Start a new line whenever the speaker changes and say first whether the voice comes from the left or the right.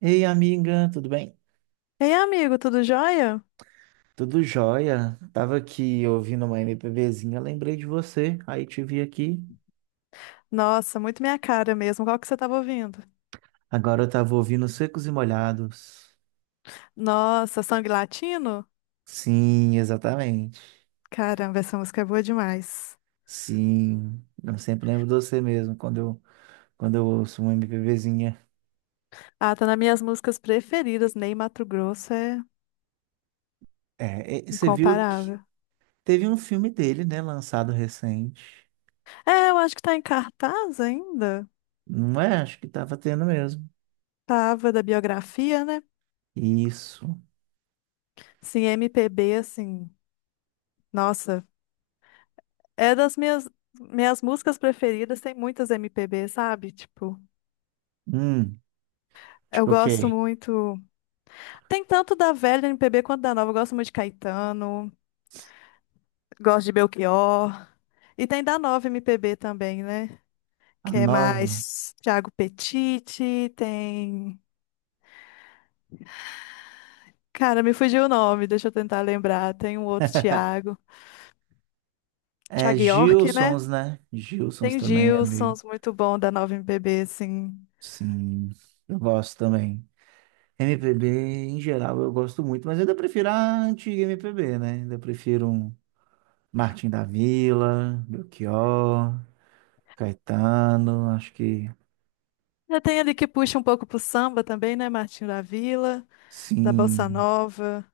right: Ei, amiga, tudo bem?
left: Ei, amigo, tudo jóia?
right: Tudo jóia? Tava aqui ouvindo uma MPBzinha, lembrei de você, aí te vi aqui.
left: Nossa, muito minha cara mesmo. Qual que você tava ouvindo?
right: Agora eu tava ouvindo Secos e Molhados.
left: Nossa, Sangue Latino?
right: Sim, exatamente.
left: Caramba, essa música é boa demais.
right: Sim, eu sempre lembro de você mesmo quando eu ouço uma MPBzinha.
left: Ah, tá nas minhas músicas preferidas. Ney Matogrosso é
right: É, e você viu que
left: incomparável.
right: teve um filme dele, né, lançado recente.
left: É, eu acho que tá em cartaz ainda.
right: Não é? Acho que tava tendo mesmo.
left: Tava da biografia, né?
right: Isso.
left: Sim, MPB, assim. Nossa, é das minhas músicas preferidas. Tem muitas MPB, sabe? Tipo,
right: Hum,
left: eu
right: tipo o
left: gosto
right: quê?
left: muito. Tem tanto da velha MPB quanto da nova. Eu gosto muito de Caetano. Gosto de Belchior. E tem da Nova MPB também, né?
right: A
left: Que é
right: nova.
left: mais Thiago Petiti, tem. Cara, me fugiu o nome, deixa eu tentar lembrar. Tem um outro Thiago.
right: É
left: Thiago York, né?
right: Gilsons, né? Gilsons
left: Tem o
right: também é meio.
left: Gilsons, muito bom da Nova MPB, assim.
right: Sim, eu gosto também. MPB em geral eu gosto muito, mas ainda prefiro a antiga MPB, né? Ainda prefiro um Martin da Vila, Belchior, Caetano, acho que
left: Já tem ali que puxa um pouco pro samba também, né? Martinho da Vila, da Bossa
right: sim.
left: Nova.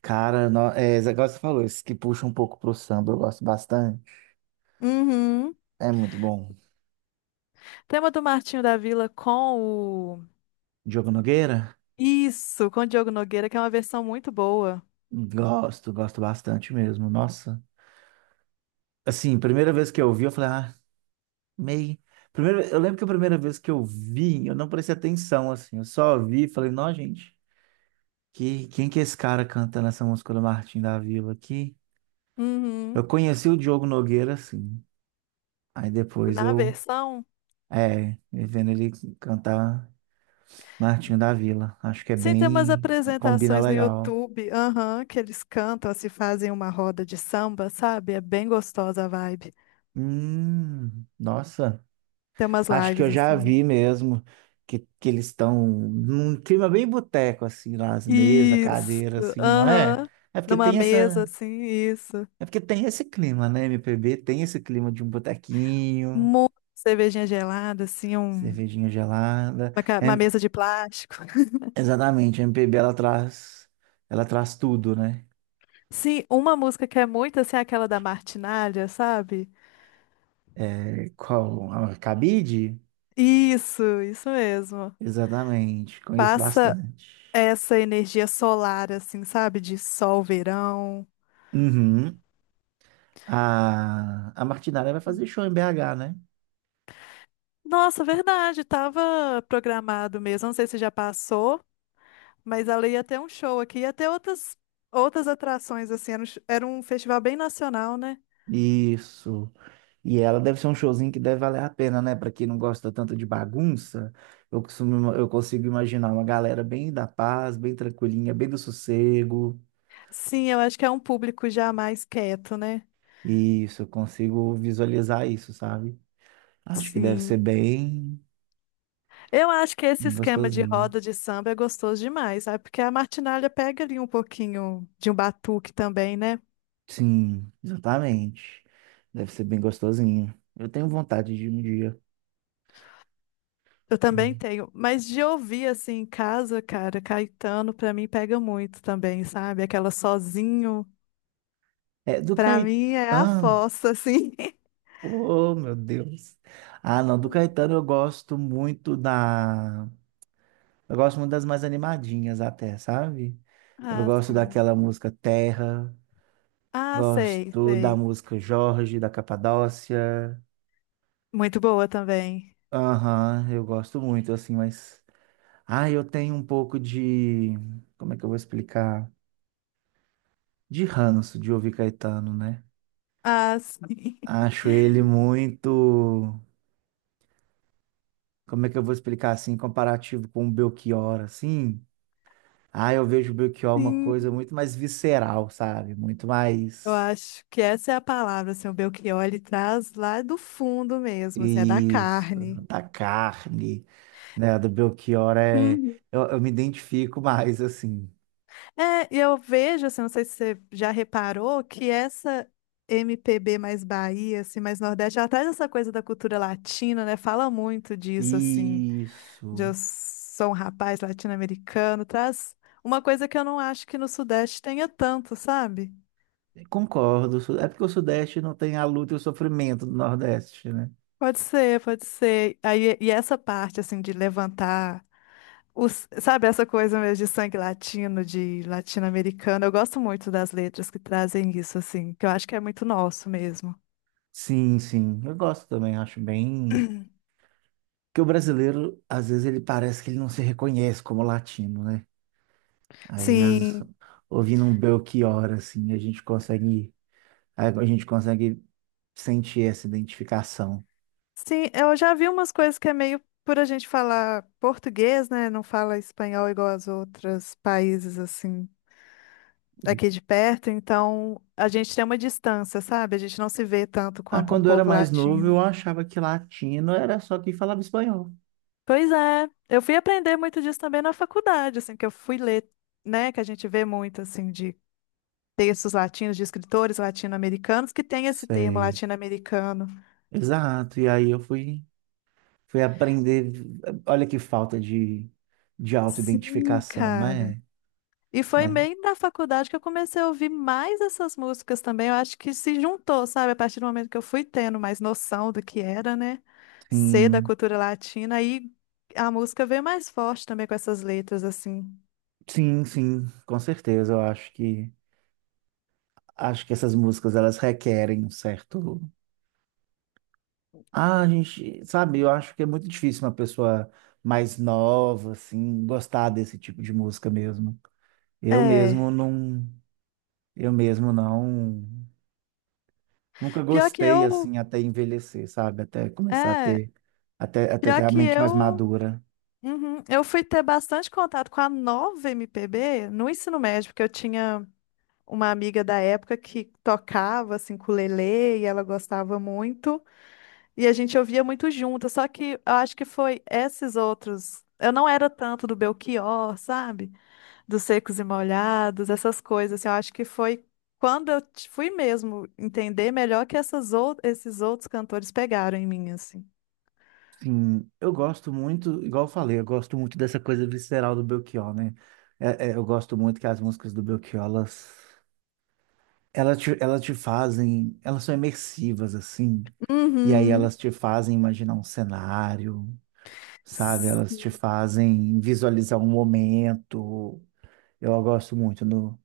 right: Cara, no... é, esse negócio que você falou, esse que puxa um pouco pro samba, eu gosto bastante.
left: Uhum.
right: É muito bom.
left: Tem uma do Martinho da Vila com o.
right: Diogo Nogueira?
left: Isso, com o Diogo Nogueira, que é uma versão muito boa.
right: Gosto, gosto bastante mesmo. Nossa. Assim, primeira vez que eu ouvi, eu falei, ah. Meio. Primeiro, eu lembro que a primeira vez que eu vi, eu não prestei atenção, assim. Eu só vi e falei, não, gente, quem que é esse cara cantando essa música do Martim da Vila aqui?
left: Uhum.
right: Eu conheci o Diogo Nogueira, assim. Aí depois
left: Na
right: eu,
left: versão.
right: é, vendo ele cantar Martinho da Vila. Acho que é
left: Sim, tem umas
right: bem, combina
left: apresentações no
right: legal.
left: YouTube, aham, que eles cantam, assim, fazem uma roda de samba, sabe? É bem gostosa a vibe.
right: Nossa.
left: Tem umas
right: Acho que
left: lives
right: eu já
left: assim.
right: vi mesmo que eles estão num clima bem boteco, assim, nas mesas,
left: Isso,
right: cadeira, assim, não é?
left: aham.
right: É porque
left: Numa
right: tem
left: mesa,
right: essa.
left: assim, isso.
right: É porque tem esse clima, né? MPB tem esse clima de um botequinho,
left: Muita cervejinha gelada, assim,
right: cervejinha gelada.
left: uma
right: É,
left: mesa de plástico.
right: exatamente, a MPB ela traz tudo, né?
left: Sim, uma música que é muito, assim, aquela da Martinália, sabe?
right: É, qual, a cabide?
left: Isso mesmo.
right: Exatamente, conheço
left: Passa
right: bastante.
left: essa energia solar, assim, sabe? De sol, verão.
right: Uhum. A Martinália vai fazer show em BH, né?
left: Nossa, verdade, tava programado mesmo. Não sei se já passou, mas ela ia ter um show aqui, ia ter outras, outras atrações, assim. Era era um festival bem nacional, né?
right: Isso. E ela deve ser um showzinho que deve valer a pena, né? Pra quem não gosta tanto de bagunça, eu costumo, eu consigo imaginar uma galera bem da paz, bem tranquilinha, bem do sossego.
left: Sim, eu acho que é um público já mais quieto, né?
right: Isso, eu consigo visualizar isso, sabe? Acho que deve ser
left: Sim.
right: bem,
left: Eu acho que esse
right: bem
left: esquema de
right: gostosinho.
left: roda de samba é gostoso demais, sabe? Porque a martinália pega ali um pouquinho de um batuque também, né?
right: Sim, exatamente. Deve ser bem gostosinho. Eu tenho vontade de um dia.
left: Eu também
right: Uhum.
left: tenho, mas de ouvir assim em casa, cara, Caetano pra mim pega muito também, sabe? Aquela sozinho.
right: É, do
left: Pra mim é a
right: Caetano.
left: fossa, assim.
right: Oh, meu Deus. Ah, não, do Caetano eu gosto muito da. Eu gosto muito das mais animadinhas até, sabe? Eu
left: Ah,
right: gosto
left: sim.
right: daquela música Terra,
left: Ah, sei,
right: gosto da
left: sei.
right: música Jorge, da Capadócia.
left: Muito boa também.
right: Aham, eu gosto muito, assim, mas. Ah, eu tenho um pouco de. Como é que eu vou explicar? De ranço de ouvir Caetano, né?
left: Ah, sim.
right: Acho ele muito. Como é que eu vou explicar assim, comparativo com o Belchior, assim? Ah, eu vejo o Belchior uma coisa
left: Sim,
right: muito mais visceral, sabe? Muito
left: eu
right: mais.
left: acho que essa é a palavra, assim, o Belchior, ele traz lá do fundo mesmo, assim, é da
right: Isso,
left: carne.
right: da carne, né? A do Belchior é.
left: Uhum.
right: Eu me identifico mais, assim.
left: É, e eu vejo, assim, não sei se você já reparou, que essa MPB mais Bahia, assim, mais Nordeste, ela traz essa coisa da cultura latina, né? Fala muito disso, assim, de Eu
right: Isso.
left: sou um rapaz latino-americano, traz uma coisa que eu não acho que no Sudeste tenha tanto, sabe?
right: Concordo. É porque o Sudeste não tem a luta e o sofrimento do Nordeste, né?
left: Pode ser, pode ser. Aí, e essa parte, assim, de levantar, os, sabe, essa coisa mesmo de sangue latino, de latino-americano, eu gosto muito das letras que trazem isso, assim, que eu acho que é muito nosso mesmo.
right: Sim, sim. Eu gosto também, acho bem. Porque o brasileiro, às vezes, ele parece que ele não se reconhece como latino, né? Aí, as...
left: Sim,
right: ouvindo um Belchior, assim, a gente consegue. A gente consegue sentir essa identificação.
left: sim, eu já vi umas coisas que é meio por a gente falar português, né? Não fala espanhol igual aos outros países, assim. Aqui de perto, então a gente tem uma distância, sabe? A gente não se vê tanto
right: Ah,
left: quanto um
right: quando eu era
left: povo
right: mais novo, eu
left: latino.
right: achava que latino era só quem falava espanhol.
left: Pois é, eu fui aprender muito disso também na faculdade, assim, que eu fui ler, né, que a gente vê muito, assim, de textos latinos, de escritores latino-americanos, que tem esse termo
right: Sei.
left: latino-americano.
right: Exato. Fui aprender. Olha que falta de
left: Sim,
right: autoidentificação,
left: cara.
right: né?
left: E foi
right: Mas,
left: bem na faculdade que eu comecei a ouvir mais essas músicas também. Eu acho que se juntou, sabe? A partir do momento que eu fui tendo mais noção do que era, né? Ser da
right: sim,
left: cultura latina. Aí a música veio mais forte também com essas letras, assim.
right: sim, com certeza. Eu acho que essas músicas elas requerem um certo. Ah, a gente, sabe, eu acho que é muito difícil uma pessoa mais nova, assim, gostar desse tipo de música mesmo. Eu mesmo
left: É.
right: não, eu mesmo não. Nunca
left: Pior que
right: gostei
left: eu.
right: assim até envelhecer, sabe? Até começar a
left: É.
right: ter até ter
left: Pior
right: a
left: que
right: mente mais
left: eu.
right: madura.
left: Uhum. Eu fui ter bastante contato com a nova MPB no ensino médio, porque eu tinha uma amiga da época que tocava, assim, com ukulele, e ela gostava muito. E a gente ouvia muito junto, só que eu acho que foi esses outros. Eu não era tanto do Belchior, sabe? Dos Secos e Molhados, essas coisas. Assim, eu acho que foi quando fui mesmo entender melhor que esses outros cantores pegaram em mim, assim.
right: Sim, eu gosto muito, igual eu falei, eu gosto muito dessa coisa visceral do Belchior, né? É, eu gosto muito que as músicas do Belchior, elas te fazem, elas são imersivas, assim. E aí
left: Uhum.
right: elas te fazem imaginar um cenário, sabe? Elas te
left: Sim,
right: fazem visualizar um momento. Eu gosto muito no,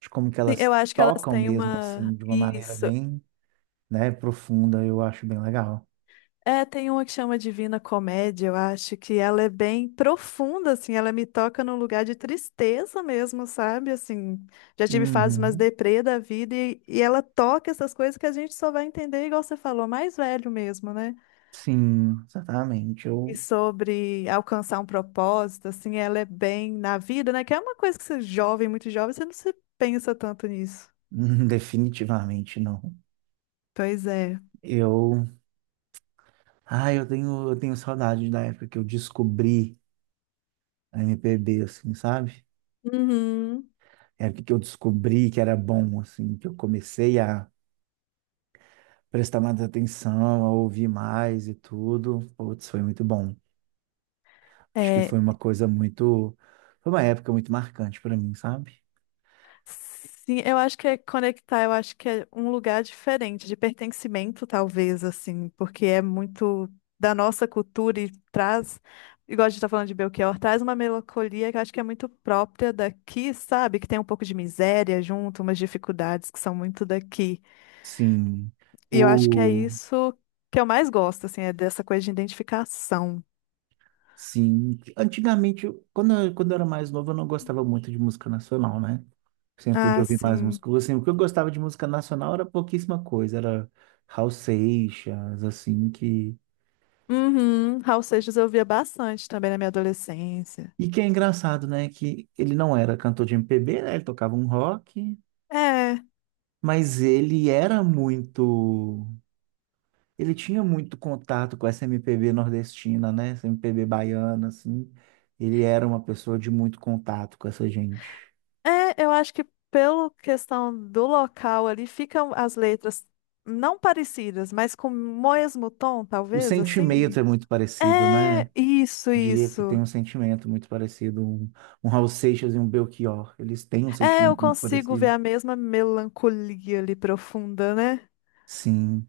right: de como que
left: eu
right: elas
left: acho que elas
right: tocam
left: têm
right: mesmo,
left: uma.
right: assim, de uma maneira
left: Isso.
right: bem né, profunda, eu acho bem legal.
left: É, tem uma que chama Divina Comédia, eu acho que ela é bem profunda, assim, ela me toca num lugar de tristeza mesmo, sabe? Assim, já tive fases mais
right: Uhum.
left: deprê da vida e ela toca essas coisas que a gente só vai entender, igual você falou, mais velho mesmo, né?
right: Sim, exatamente.
left: E
right: Eu
left: sobre alcançar um propósito, assim, ela é bem na vida, né? Que é uma coisa que você é jovem, muito jovem, você não se pensa tanto nisso.
right: definitivamente não.
left: Pois é.
right: Eu, eu tenho saudade da época que eu descobri a MPB, assim, sabe?
left: Uhum.
right: É a época que eu descobri que era bom, assim, que eu comecei a prestar mais atenção, a ouvir mais e tudo. Putz, foi muito bom. Acho que
left: É,
right: foi uma coisa muito, foi uma época muito marcante para mim, sabe?
left: sim, eu acho que é conectar, eu acho que é um lugar diferente, de pertencimento, talvez, assim, porque é muito da nossa cultura e traz, igual a gente tá falando de Belchior, traz uma melancolia que eu acho que é muito própria daqui, sabe? Que tem um pouco de miséria junto, umas dificuldades que são muito daqui.
right: Sim.
left: E eu acho que é
right: O...
left: isso que eu mais gosto, assim, é dessa coisa de identificação.
right: Sim. Antigamente, quando eu era mais novo, eu não gostava muito de música nacional, né? Sempre fui de
left: Ah,
right: ouvir mais
left: sim.
right: música. Assim, o que eu gostava de música nacional era pouquíssima coisa. Era Raul Seixas, assim, que...
left: Uhum. Raul Seixas eu via bastante também na minha adolescência.
right: E que é engraçado, né? Que ele não era cantor de MPB, né? Ele tocava um rock,
left: É.
right: mas ele era muito... ele tinha muito contato com essa MPB nordestina, né? Essa MPB baiana, assim. Ele era uma pessoa de muito contato com essa gente.
left: É, eu acho que pela questão do local ali, ficam as letras não parecidas, mas com o mesmo tom,
right: O
left: talvez, assim.
right: sentimento é muito parecido,
left: É,
right: né?
left: isso,
right: Diria que tem
left: isso.
right: um sentimento muito parecido. Um Raul Seixas e um Belchior. Eles têm um
left: É, eu
right: sentimento muito
left: consigo ver
right: parecido.
left: a mesma melancolia ali profunda, né?
right: Sim,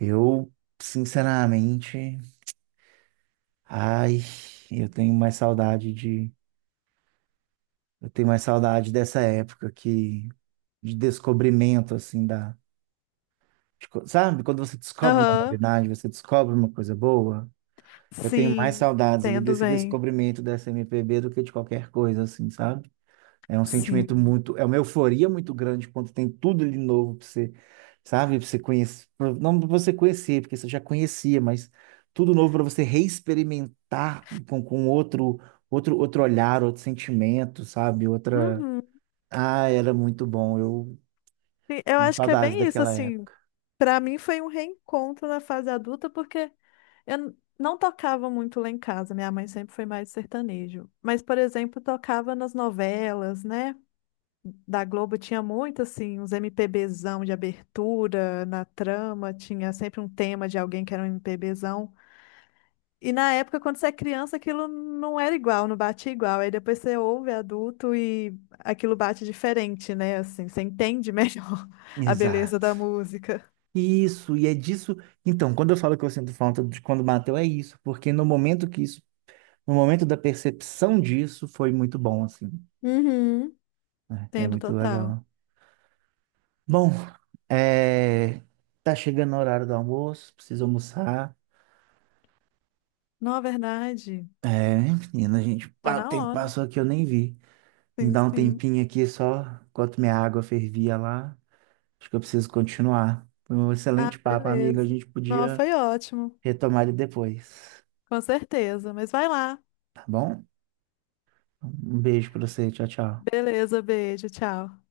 right: eu, sinceramente, ai, eu tenho mais saudade de. Eu tenho mais saudade de descobrimento, assim, da. Tipo, sabe, quando você descobre uma
left: Aham.
right: novidade, você descobre uma coisa boa, eu tenho mais
left: Sim,
right: saudades ali
left: entendo
right: desse
left: bem.
right: descobrimento dessa MPB do que de qualquer coisa, assim, sabe? É um sentimento
left: Sim.
right: muito, é uma euforia muito grande quando tem tudo de novo pra você, sabe? Pra você conhecer, pra- não pra você conhecer, porque você já conhecia, mas tudo novo para você reexperimentar com outro, outro olhar, outro sentimento, sabe? Outra.
left: Uhum.
right: Ah, era muito bom, eu
left: Sim, eu
right: tenho
left: acho que é
right: saudades
left: bem isso,
right: daquela
left: assim.
right: época.
left: Pra mim foi um reencontro na fase adulta, porque eu não tocava muito lá em casa, minha mãe sempre foi mais sertanejo. Mas, por exemplo, tocava nas novelas, né? Da Globo tinha muito, assim, uns MPBzão de abertura, na trama, tinha sempre um tema de alguém que era um MPBzão. E na época, quando você é criança, aquilo não era igual, não batia igual. Aí depois você ouve adulto e aquilo bate diferente, né? Assim, você entende melhor a beleza
right: Exato.
left: da música.
right: Isso, e é disso. Então, quando eu falo que eu sinto falta de quando bateu, é isso, porque no momento da percepção disso, foi muito bom, assim.
left: Uhum.
right: É
left: Entendo
right: muito
left: total.
right: legal. Bom, é, tá chegando o horário do almoço, preciso almoçar.
left: Não, é verdade.
right: É, menina, a gente,
left: Tá
right: ah, o
left: na
right: tempo
left: hora.
right: passou aqui, eu nem vi. Me
left: Sim,
right: dá um
left: sim.
right: tempinho aqui só, enquanto minha água fervia lá. Acho que eu preciso continuar. Foi um
left: Ah,
right: excelente papo, amiga. A
left: beleza.
right: gente
left: Não,
right: podia
left: foi ótimo.
right: retomar ele depois,
left: Com certeza. Mas vai lá.
right: tá bom? Um beijo pra você, tchau, tchau.
left: Beleza, beijo, tchau.